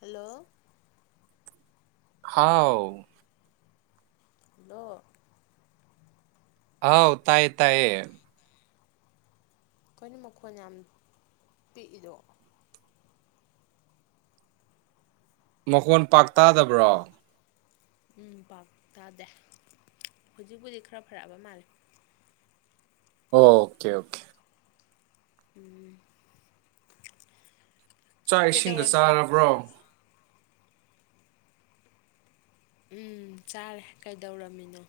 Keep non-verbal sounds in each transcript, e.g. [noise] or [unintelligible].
hello ꯍꯥꯎ ꯗꯣ ꯑꯥꯎ ꯇꯥꯏꯌꯦ ꯇꯥꯏꯌꯦ ꯀꯩꯅꯣ ꯃꯈꯣꯟ ꯌꯥꯝ ꯄꯤꯛꯏꯗꯣ ꯃꯈꯣꯟ ꯄꯥꯛꯇꯥꯗꯕ꯭ꯔꯣ ꯎꯝ ꯄꯥꯛ ꯇꯥꯗꯦ ꯍꯧꯖꯤꯛꯄꯨꯗꯤ ꯈꯔ ꯐꯔꯛꯑꯕ ꯃꯥꯜꯂꯦ ꯑꯣ ꯀꯦ ꯑꯣꯀꯦ ꯎꯝ [inaudible] ꯆꯥꯛ ꯏꯁꯤꯡꯒ ꯀꯩꯗꯧꯔꯝꯃꯤꯅꯣ ꯆꯥꯔꯕ꯭ꯔꯣ ꯎꯝ ꯆꯥꯔꯦ ꯀꯩꯗꯧꯔꯝꯃꯤꯅꯣ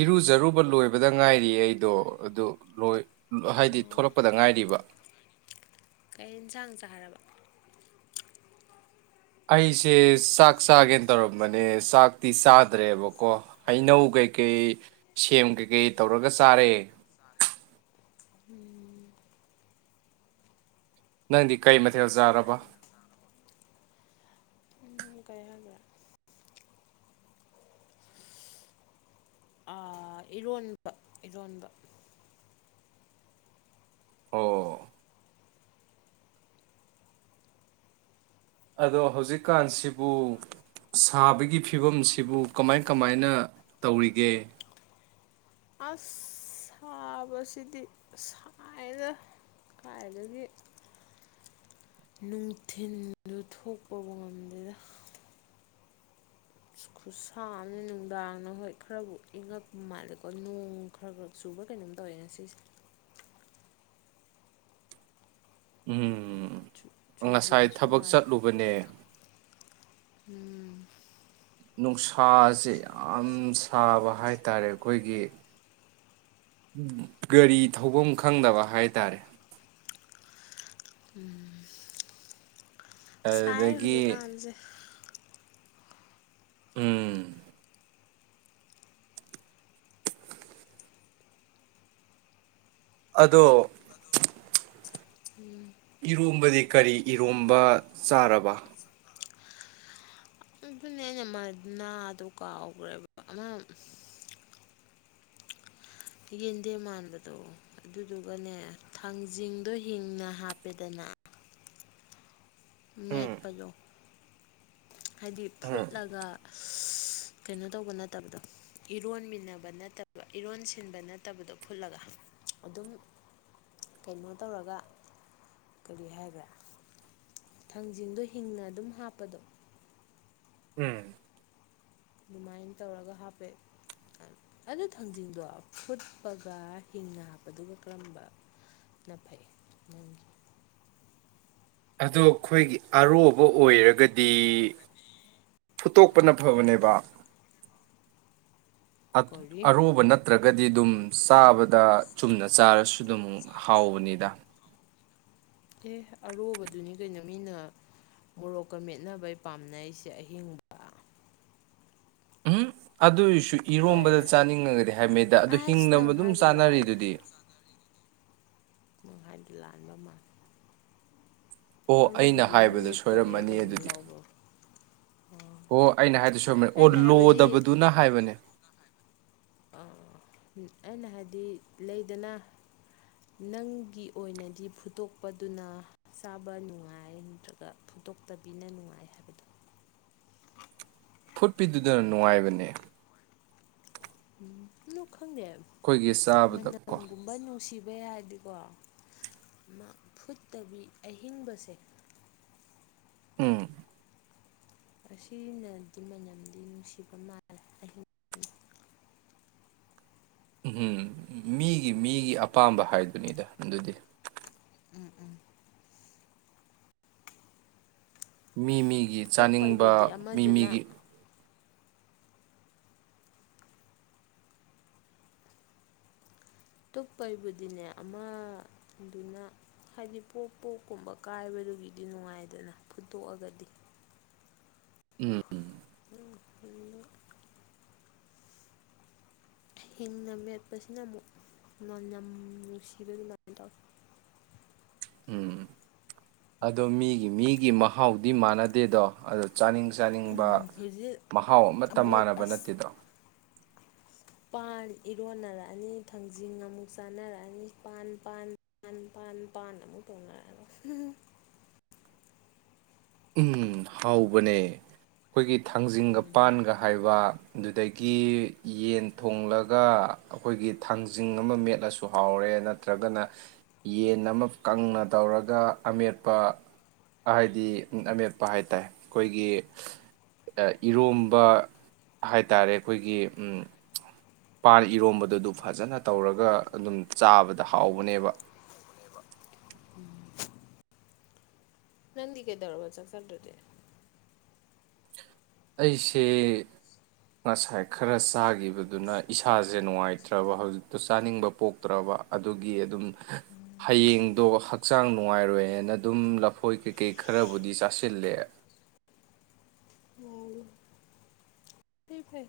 ꯏꯔꯨꯖꯔꯨꯕ ꯂꯣꯏꯕꯗ ꯉꯥꯏꯔꯤ ꯑꯩꯗꯣ ꯑꯗꯨ ꯂꯣꯏ ꯍꯥꯏꯗꯤ ꯑꯣ ꯊꯣꯂꯛꯄꯗ ꯉꯥꯏꯔꯤꯕ ꯀꯩ ꯍꯦꯟꯖꯥꯡ ꯆꯥꯔꯕ ꯑꯩꯁꯦ ꯆꯥꯛ ꯆꯥꯒꯦ ꯇꯧꯔꯝꯕꯅꯦ ꯆꯥꯛꯇꯤ ꯆꯥꯗ꯭ꯔꯦꯕꯀꯣ ꯍꯩꯅꯧ ꯀꯩꯀꯩ ꯁꯦꯝ ꯀꯩꯀꯩ ꯇꯧꯔꯒ ꯆꯥꯔꯦ ꯎꯝ ꯅꯪꯗꯤ ꯀꯔꯤ ꯃꯊꯦꯜ ꯆꯥꯔꯕ [unintelligible] ꯑ ꯏꯔꯣꯟꯕ ꯏꯔꯣꯟꯕ ꯑꯣ ꯑꯗꯣ ꯍꯧꯖꯤꯛꯀꯥꯟꯁꯤꯕꯨ ꯁꯥꯕꯒꯤ ꯐꯤꯕꯝꯁꯤꯕꯨ ꯀꯃꯥꯏ ꯀꯃꯥꯏꯅ ꯇꯧꯔꯤꯒꯦ ꯑꯁ ꯁꯥꯕꯁꯤꯗꯤ ꯁꯥꯏꯗ ꯀꯥꯏꯗꯒꯤ ꯅꯨꯡꯊꯤꯟ ꯊꯣꯛꯄꯕꯨ ꯉꯝꯗꯦꯅ ꯈꯨꯁꯥꯝꯅꯦ ꯅꯨꯡꯗꯥꯡꯅ ꯍꯣꯏ ꯈꯔꯕꯨ ꯏꯪꯉꯛꯄ ꯃꯥꯜꯂꯦꯀꯣ ꯅꯣꯡ ꯈꯔ ꯈꯔ ꯆꯨꯕ ꯀꯩꯅꯣꯝ ꯇꯧꯋꯦ ꯉꯁꯤꯁꯦ ꯎꯝ ꯉꯁꯥꯏ ꯆꯨꯈꯤꯕꯁꯨ ꯊꯕꯛ ꯃꯥꯜꯂꯦ ꯆꯠꯂꯨꯕꯅꯦ ꯎꯝ ꯅꯨꯡꯁꯥꯁꯦ ꯌꯥꯝ ꯁꯥꯕ ꯍꯥꯏꯇꯔꯦ ꯑꯩꯈꯣꯏꯒꯤ ꯒꯥꯔꯤ ꯊꯧꯐꯝ ꯈꯪꯗꯕ ꯍꯥꯏꯇꯔꯦ [inaudible] ꯁꯥꯏ ꯑꯗꯨꯗꯒꯤ ꯍꯧꯖꯤꯛꯀꯥꯟꯁꯦ ꯎꯝ ꯑꯗꯣ ꯎꯝ ꯏꯔꯣꯝꯕꯗꯤ ꯀꯔꯤ ꯏꯔꯣꯝꯕ ꯆꯥꯔꯕ ꯑꯗꯨꯅꯦ ꯑꯩꯅ ꯃ ꯅꯥꯗꯨ ꯀꯥꯎꯈ꯭ꯔꯦꯕ ꯑꯃ ꯌꯦꯟꯗꯦꯝ ꯃꯥꯟꯕꯗꯣ ꯑꯗꯨꯗꯨꯒꯅꯦ ꯊꯥꯡꯖꯤꯡꯗꯣ ꯍꯤꯡꯅ ꯍꯥꯞꯄꯦꯗꯅ ꯎꯝ ꯃꯦꯠꯄꯗꯣ ꯍꯥꯏꯗꯤ ꯎꯝ ꯐꯨꯠꯂꯒ ꯀꯩꯅꯣ ꯇꯧꯕ ꯅꯠꯇꯕꯗꯣ ꯏꯔꯣꯟꯃꯤꯟꯅꯕ ꯅꯠꯇꯕ ꯏꯔꯣꯟ ꯁꯤꯟꯕ ꯅꯠꯇꯕꯗꯣ ꯐꯨꯠꯂꯒ ꯑꯗꯨꯝ ꯀꯩꯅꯣ ꯇꯧꯔꯒ ꯀꯔꯤ ꯍꯥꯏꯕ꯭ꯔꯥꯥ ꯊꯥꯡꯖꯤꯡꯗꯣ ꯍꯤꯡꯅ ꯑꯗꯨꯝ ꯍꯥꯞꯄꯗꯣ ꯎꯝ ꯑꯗꯨꯃꯥꯏꯅ ꯇꯧꯔꯒ ꯍꯥꯞꯄꯦ ꯑꯗꯨ ꯊꯥꯡꯖꯤꯡꯗꯣ ꯐꯨꯠꯄꯒ ꯍꯤꯡꯅ ꯍꯥꯞꯄꯗꯨꯒ ꯀꯔꯝꯕꯅ ꯐꯩ ꯅꯪꯒꯤ ꯑꯗꯣ ꯑꯩꯈꯣꯏꯒꯤ ꯑꯔꯣꯕ ꯑꯣꯏꯔꯒꯗꯤ ꯐꯨꯠꯇꯣꯛꯄꯅ ꯐꯕꯅꯦꯕ ꯑꯠ ꯀꯣꯔꯤ ꯑꯔꯣꯕ ꯅꯠꯇ꯭ꯔ ꯒꯗꯤ ꯑꯗꯨꯝ ꯆꯥꯕꯗ ꯆꯨꯝꯅ ꯆꯥꯔꯁꯨ ꯑꯗꯨꯝ ꯍꯥꯎꯕꯅꯤꯗ ꯑꯦ ꯑꯔꯣꯕꯗꯨꯅꯤ ꯀꯩꯅꯣ ꯃꯤꯅ ꯃꯣꯔꯣꯛꯀ ꯃꯦꯠꯅꯕꯩ ꯄꯥꯝꯅꯩꯁꯦ ꯑꯍꯤꯡꯕ ꯎꯝ ꯑꯗꯨꯏꯁꯨ ꯏꯔꯣꯝꯕꯗ ꯀꯔꯤ ꯆꯥꯅꯤꯡꯉꯒꯗꯤ ꯍꯥꯏꯃꯦꯗ ꯑꯗꯨ ꯑꯁ ꯍꯤꯡꯅ ꯅꯪ ꯑꯗꯨꯝ ꯍꯥꯏꯗꯣ ꯂꯥꯜꯂꯦ ꯆꯥꯅꯔꯤꯗꯨꯗꯤ ꯍꯥꯏꯗꯣ ꯂꯥꯟꯕ ꯃꯥꯂꯦ ꯑꯣ ꯑꯩꯅ ꯍꯥꯏꯕꯗ ꯃꯦꯠꯄꯒꯤꯔ ꯁꯣꯏꯔꯝꯃꯅꯤ ꯀꯩꯅꯣꯝ ꯑꯗꯨꯗꯤ ꯂꯧꯕ꯭ꯔꯣ ꯑꯣ ꯑꯩꯅ ꯍꯥꯏꯗꯣ ꯁꯣꯏꯔꯝꯃꯅꯤ ꯑꯣ ꯑꯩꯅ ꯍꯥꯏꯕꯗꯤ ꯂꯣꯗꯕꯗꯨꯅ ꯍꯥꯏꯕꯅꯦ ꯑꯥ ꯑꯩꯅ ꯍꯥꯏꯗꯤ ꯂꯩꯗꯅ ꯅꯪꯒꯤ ꯑꯣꯏꯅꯗꯤ ꯐꯨꯠꯇꯣꯛꯄꯗꯨꯅ ꯆꯥꯕ ꯅꯨꯡꯉꯥꯏ ꯅꯠꯇ꯭ꯔꯒ ꯐꯨꯠꯇꯣꯛꯇꯕꯤꯅ ꯅꯨꯡꯉꯥꯏ ꯍꯥꯏꯕꯗꯣ ꯐꯨꯠꯄꯤꯗꯨꯗꯅ ꯅꯨꯡꯉꯥꯏꯕꯅꯦ ꯎꯝ ꯂꯨꯛ ꯈꯪꯗꯦ ꯑꯩꯈꯣꯏꯒꯤ ꯆꯥꯕꯗ ꯀꯣ ꯃꯅꯝꯒꯨꯝꯕ ꯅꯨꯡꯁꯤꯕ ꯕꯦ ꯍꯥꯏꯗꯤꯀꯣ ꯑꯃ ꯐꯨꯠꯇꯕꯤ ꯑꯍꯤꯡꯕꯁꯦ ꯎꯝ ꯑꯁꯤꯅꯗꯤ ꯃꯅꯝꯗꯤ ꯅꯨꯡꯁꯤꯕ ꯃꯥꯜꯂꯦ ꯑꯍꯤꯡ ꯎꯝꯝ ꯃꯤꯒꯤ ꯃꯤꯒꯤ ꯑꯄꯥꯝꯕ ꯍꯥꯏꯗꯨꯅꯤꯗ ꯑꯗꯨꯗꯤ ꯃꯤ ꯃꯤ ꯒꯤ ꯆꯥꯅꯤꯡꯕ ꯇꯨꯞꯄꯩꯕꯨꯗꯤ ꯃꯤ ꯑꯃꯗꯨꯅ ꯃꯤꯒꯤ ꯇꯨꯞꯞꯄꯩꯕꯨꯗꯤꯅꯦ ꯑꯃ ꯑꯗꯨꯅ ꯍꯥꯏꯗꯤ ꯄꯣꯛꯞ ꯄꯣꯛꯀꯨꯝꯕ ꯀꯥꯏꯕꯗꯨꯒꯤꯗꯤ ꯅꯨꯡꯉꯥꯏꯗꯅ ꯐꯨꯠꯇꯣꯛꯑꯒꯗꯤ ꯎꯝ ꯎꯝ ꯍꯤꯡꯅ ꯃꯦꯠꯄꯁꯤꯅ ꯑꯃꯨꯛ ꯃꯟꯝ ꯅꯨꯡꯁꯤꯕ ꯑꯗꯨꯃꯥꯏꯅ ꯇꯧꯋꯤ ꯎꯝ ꯑꯗꯣ ꯃꯤꯒꯤ ꯃꯤꯒꯤ ꯃꯍꯥꯎꯗꯤ ꯃꯥꯟꯅꯗꯦꯗꯣ ꯑꯗꯣ ꯆꯥꯅꯤꯡ ꯆꯥꯅꯤꯡꯕ ꯍꯧꯖꯤꯛ ꯃꯍꯥꯎ ꯑꯃꯇ ꯑꯃꯨꯛ ꯃꯥꯟꯅꯕ ꯑꯁ ꯅꯠꯇꯦꯗꯣ ꯄꯥꯟ ꯏꯔꯣꯟꯅꯔꯛꯑꯅꯤ ꯊꯥꯡꯖꯤꯡ ꯑꯃꯨꯛ ꯆꯥꯅꯔꯛꯑꯅꯤ ꯄꯥꯟ ꯄꯥꯟ ꯄꯥꯟ ꯄꯥꯟ ꯄꯥꯟ ꯑꯃꯨꯛ ꯇꯧꯅꯔꯛꯑꯔꯣꯏ ꯎꯝ ꯍꯥꯎꯕꯅꯦ ꯑꯩꯈꯣꯏꯒꯤ ꯊꯥꯡꯖꯤꯡꯒ ꯎꯝ ꯄꯥꯟꯒ ꯍꯥꯏꯕ ꯑꯗꯨꯗꯒꯤ ꯌꯦꯟ ꯊꯣꯡꯂꯒ ꯑꯩꯈꯣꯏꯒꯤ ꯊꯥꯡꯖꯤꯡ ꯑꯃ ꯃꯦꯠꯂꯁꯨ ꯍꯥꯎꯔꯦ ꯅꯠꯇ꯭ꯔꯒꯅ ꯌꯦꯟ ꯑꯃ ꯀꯪꯅ ꯇꯧꯔꯒ ꯑꯃꯦꯠꯄ ꯍꯥꯏꯗꯤ ꯑꯃꯦꯠꯄ ꯍꯥꯏ ꯇꯔꯦ ꯑꯩꯈꯣꯏꯒꯤ ꯏꯔꯣꯝꯕ ꯍꯥꯏꯇꯥꯔꯦ ꯑꯩꯈꯣꯏꯒꯤ ꯄꯥꯟ ꯏꯔꯣꯝꯕꯗꯨ ꯑꯗꯨ ꯐꯖꯅ ꯇꯧꯔꯒ ꯑꯗꯨꯝ ꯆꯥꯕꯗ ꯍꯥꯎꯕꯅꯦꯕ ꯅꯪꯗꯤꯀꯩꯇꯧꯔꯕ ꯆꯛ ꯆꯗ꯭ꯔꯗꯤ ꯑꯩꯁꯦ ꯉꯁꯥꯏ ꯈꯔ ꯆꯥꯈꯤꯕꯗꯨꯅ ꯏꯁꯥꯁꯦ ꯅꯨꯡꯉꯥꯏꯇ꯭ꯔꯕ ꯍꯧꯖꯤꯛꯇꯣ ꯆꯥꯅꯤꯡꯕ ꯄꯣꯛꯇ꯭ꯔꯕ ꯑꯗꯨꯒꯤ ꯑꯗꯨꯝ ꯍꯌꯦꯡꯗꯣ ꯍꯛꯆꯥꯡ ꯅꯨꯡꯉꯥꯏꯔꯣꯏꯅ ꯑꯗꯨꯝ ꯂꯐꯣꯏ ꯀꯩꯀꯩ ꯈꯔꯕꯨꯗꯤ ꯆꯥꯁꯤꯜꯂꯦ ꯐꯩ ꯐꯩ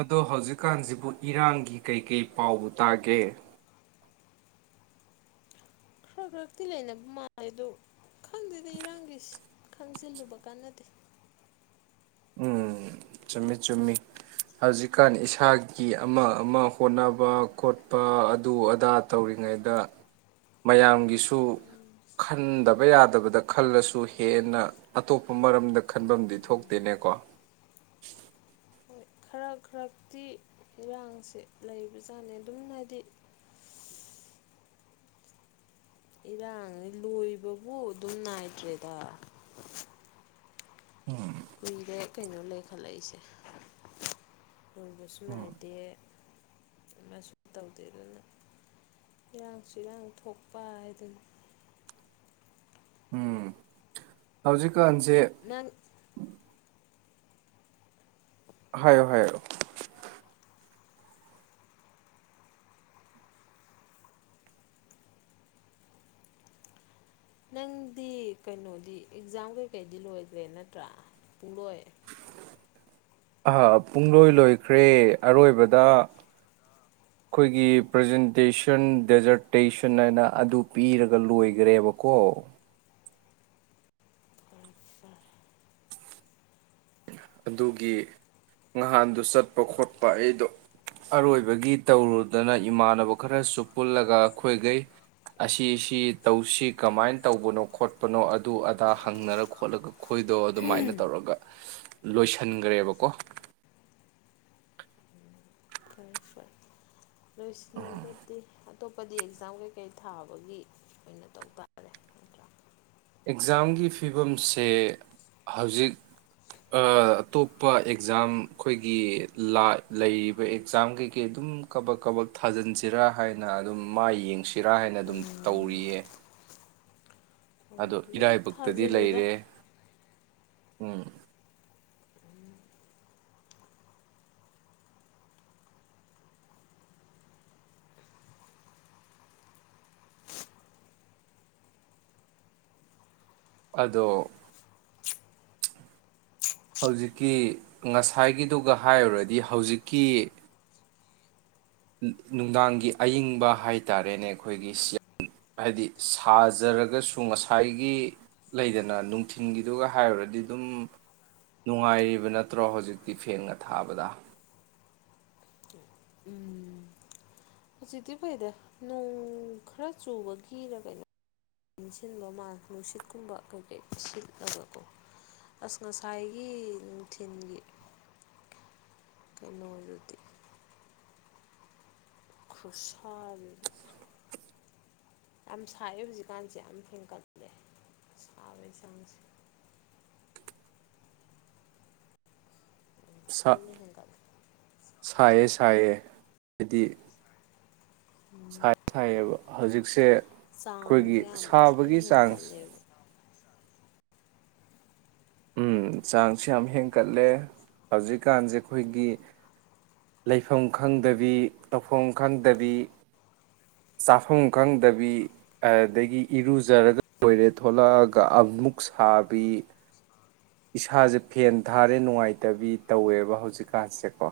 ꯑꯗꯣ ꯍꯧꯖꯤꯛꯀꯥꯟꯁꯤꯕꯨ ꯏꯔꯥꯡꯒꯤ ꯀꯩ ꯀꯩ ꯄꯥꯎꯕꯨ ꯇꯒꯦ ꯈꯔ ꯈꯔꯛꯇꯤ ꯂꯩꯅꯕ ꯃꯥꯜꯂꯦ ꯑꯗꯨ ꯈꯪꯗꯦꯗ ꯏꯔꯥꯡꯒꯤꯏꯁ ꯈꯪꯖꯤꯜꯂꯨꯕ ꯀꯥꯅꯗꯦ ꯎꯝ ꯆꯨꯝꯃꯤ ꯆꯨꯝꯃꯤ ꯍꯧꯖꯤꯛꯀꯥꯟ ꯏꯁꯥꯒꯤ ꯑꯃ ꯑꯃ ꯍꯣꯠꯅꯕ ꯈꯣꯠꯄ ꯑꯗꯨ ꯑꯗꯥ ꯇꯧꯔꯤꯉꯩꯗ ꯃꯌꯥꯝꯒꯤꯁꯨ ꯈꯟꯗꯕ ꯌꯥꯗꯕꯗ ꯈꯜꯂꯁꯨ ꯍꯦꯟꯅ ꯑꯇꯣꯞꯄ ꯃꯔꯝꯗ ꯈꯟꯐꯝꯗꯤ ꯊꯣꯛ ꯇꯅꯦꯀꯣ ꯍꯣꯏ ꯈꯔ ꯈꯔꯛꯇꯤ ꯏꯔꯥꯡꯁꯦ ꯂꯩꯕꯖꯥꯠꯅꯤ ꯑꯗꯨꯝ ꯍꯏꯗꯤ ꯏꯔꯥꯡꯅꯤ ꯂꯣꯏꯕꯕꯨ ꯑꯗꯨꯝ ꯅꯥꯏꯗ꯭ꯔꯦꯗ ꯎꯝ ꯀꯨꯏꯔꯦ ꯀꯩꯅꯣ ꯂꯩ ꯈꯜꯠꯂꯛꯏꯁꯦ ꯂꯣꯏꯕꯁꯨ ꯎꯝ ꯅꯥꯏꯗꯦ ꯑꯃꯁꯨ ꯇꯧꯗꯦ ꯑꯗꯨꯅ ꯏꯔꯥꯡꯁꯨ ꯏꯔꯥꯡ ꯊꯣꯛꯄ ꯍꯥꯏꯗꯨꯅꯤ ꯍꯧꯖꯤꯛ ꯀꯟꯁꯦ ꯅꯪ ꯍꯥꯏꯌꯣ ꯍꯥꯏꯌꯣ ꯅꯪꯗꯤ ꯀꯩꯅꯣꯗꯤ ꯑꯦꯛꯖꯥꯝ ꯀꯩꯀꯩꯗꯤ ꯂꯣꯏꯗ꯭ꯔꯦ ꯅꯠꯇ꯭ꯔꯥ ꯄꯨꯡꯂꯣꯏ ꯄꯨꯡꯂꯣꯏ ꯂꯣꯏꯈ꯭ꯔꯦ ꯑꯔꯣꯏꯕꯗ ꯑꯩꯈꯣꯏꯒꯤ ꯄ꯭ꯔꯖꯦꯟꯇꯦꯁꯟ ꯗꯦꯖꯔꯇꯦꯁꯟ ꯍꯥꯏꯅ ꯑꯗꯨ ꯄꯤꯔꯒ ꯂꯣꯏꯒ꯭ꯔꯦꯕꯀꯣ ꯐꯔꯦ ꯐꯔꯦ ꯑꯗꯨꯒꯤ ꯅꯍꯥꯟꯗꯨ ꯆꯠꯄ ꯈꯣꯠꯄ ꯑꯩꯗꯣ ꯑꯔꯣꯏꯕꯒꯤ ꯇꯧꯔꯨꯗꯅ ꯏꯃꯥꯟꯅꯕ ꯈꯔꯁꯨ ꯄꯨꯜꯂꯒ ꯑꯩꯈꯣꯏꯈꯩ ꯑꯁꯤꯁꯤ ꯇꯧꯁꯤ ꯀꯃꯥꯏꯅ ꯇꯧꯕꯅꯣ ꯈꯣꯠꯄꯅꯣ ꯑꯗꯨ ꯑꯗꯥ ꯍꯪꯅꯔꯒ ꯈꯣꯠꯂꯒ ꯑꯈꯣꯏꯗꯣ ꯑꯗꯨꯃꯥꯏꯅ ꯇꯧꯔꯒ ꯂꯣꯏꯁꯤꯟꯈ꯭ꯔꯦꯕꯀꯣ ꯐꯔꯦ ꯐꯔꯦ ꯂꯣꯏꯁꯤꯜꯂꯒꯗꯤ ꯑꯇꯣꯞꯄꯗꯤ ꯑꯦꯛꯖꯥꯝ ꯀꯩꯀꯩ ꯊꯥꯕꯒꯤ ꯑꯣꯏꯅ ꯇꯧ ꯇꯥꯔꯦ ꯅꯠꯇ꯭ꯔꯥ ꯑꯦꯛꯖꯥꯝꯒꯤ ꯐꯤꯕꯝꯁꯦ ꯍꯧꯖꯤꯛ ꯑꯥ ꯑꯇꯣꯞꯄ ꯑꯦꯛꯖꯥꯝ ꯑꯩꯈꯣꯏꯒꯤ ꯂꯥ ꯂꯩꯔꯤꯕ ꯑꯦꯛꯖꯥꯝ ꯀꯩꯀꯩ ꯑꯗꯨꯝ ꯀꯕꯛ ꯀꯕꯛ ꯊꯥꯖꯤꯟꯁꯤꯔꯥ ꯍꯥꯏꯅ ꯑꯗꯨꯝ ꯃꯥꯥꯏ ꯌꯦꯡꯁꯤꯔꯥ ꯍꯥꯏꯅ ꯑꯗꯨꯝ ꯇꯧꯔꯤꯌꯦ ꯑꯗꯨ ꯑꯗꯨꯝ ꯏꯔꯥꯏꯕꯛꯇꯗꯤ ꯊꯥꯖꯤꯜꯂꯨꯗ ꯂꯩꯔꯦ ꯎꯝ ꯑꯗꯣ ꯍꯧꯖꯤꯛꯀꯤ ꯉꯁꯥꯏꯒꯤꯗꯨꯒ ꯍꯥꯏꯔꯨꯔꯗꯤ ꯍꯧꯖꯤꯛꯀꯤ ꯅꯨꯡꯗꯥꯡꯒꯤ ꯑꯏꯤꯡꯕ ꯍꯥꯏ ꯇꯥꯔꯦꯅꯦ ꯑꯩꯈꯣꯏꯒꯤ ꯍꯥꯏꯗꯤ ꯁꯥꯖꯔꯒꯁꯨ ꯉꯁꯥꯏꯒꯤ ꯂꯩꯗꯅ ꯅꯨꯡꯊꯤꯟꯜꯒꯤꯗꯨꯒ ꯍꯥꯏꯔꯨꯔꯗꯤ ꯑꯗꯨꯝ ꯅꯨꯡꯉꯥꯏꯔꯤꯕ ꯅꯠꯇ꯭ꯔꯣ ꯍꯧꯖꯤꯛꯇꯤ ꯐꯦꯡꯒ ꯊꯥꯕꯗ ꯎꯝ ꯍꯧꯖꯤꯛꯇꯤ ꯐꯩꯗ ꯅꯣꯡ ꯈꯔ ꯆꯨꯕꯒꯤꯔ ꯀꯩꯅꯣ [unintelligible] ꯁꯤꯟꯕ ꯃꯥꯂꯦ ꯅꯨꯡꯁꯤꯠꯀꯨꯝꯕ ꯀꯩꯀꯩ ꯁꯤꯠꯂꯒꯀꯣ ꯑꯁ ꯉꯁꯥꯏꯒꯤ ꯅꯨꯡꯊꯤꯜꯒꯤ ꯀꯩꯅꯣꯗꯨꯗꯤ ꯈꯨꯠꯁꯥꯗꯨꯗꯤ ꯌꯥꯝ ꯁꯥꯏꯑꯦ ꯍꯧꯖꯤꯛꯀꯥꯟꯁꯦ ꯌꯥꯝ ꯍꯦꯟꯀꯠꯂꯦ ꯁꯥꯕꯩ ꯆꯥꯡꯁꯦ ꯌꯥꯝ ꯁꯥ ꯊꯤꯅ ꯍꯦꯟꯒꯠꯂꯦ ꯁꯥꯏꯌꯦ ꯁꯥꯏꯌꯦ ꯍꯥꯏꯗꯤ ꯁꯥꯏꯌꯦ ꯁꯥꯏꯌꯦꯕ ꯍꯧꯖꯤꯛꯁꯦ ꯑꯩꯈꯣꯏꯒꯤ ꯆꯥꯡꯖꯦ ꯌꯥꯝ ꯊꯤꯅ ꯁꯥꯕꯒꯤ ꯆꯥꯡꯁ ꯍꯦꯟꯀꯠꯂꯦꯕ ꯎꯝ ꯆꯥꯡꯁ ꯌꯥꯝ ꯍꯦꯟꯀꯠꯂꯦ ꯍꯧꯖꯤꯛꯀꯥꯟꯁꯦ ꯑꯩꯈꯣꯏꯒꯤ ꯂꯩꯐꯝ ꯈꯪꯗꯕꯤ ꯇꯧꯐꯝ ꯈꯪꯗꯕꯤ ꯆꯥꯐꯝ ꯈꯪꯗꯕꯤ ꯑꯗꯒꯤ ꯏꯔꯨꯖꯔꯒ ꯂꯣꯏꯔꯦ ꯊꯣꯛꯂꯛꯑꯒ ꯑꯃꯨꯛ ꯁꯥꯕꯤ ꯏꯁꯥꯁꯦ ꯐꯦꯟ ꯊꯥꯔꯦ ꯅꯨꯡꯉꯥꯏꯇꯕꯤ ꯇꯧꯋꯦꯕ ꯍꯧꯖꯤꯛꯀꯥꯟꯁꯦꯀꯣ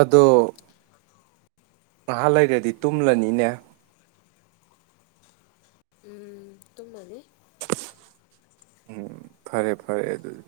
ꯑꯗꯣ ꯉꯍꯥꯛ ꯂꯩꯔꯗꯤ ꯇꯨꯝꯂꯅꯤꯅꯦ ꯎꯝ ꯇꯨꯝꯃꯅꯤ ꯎꯝ ꯐꯔꯦ ꯐꯔꯦ ꯑꯗꯨꯗꯤ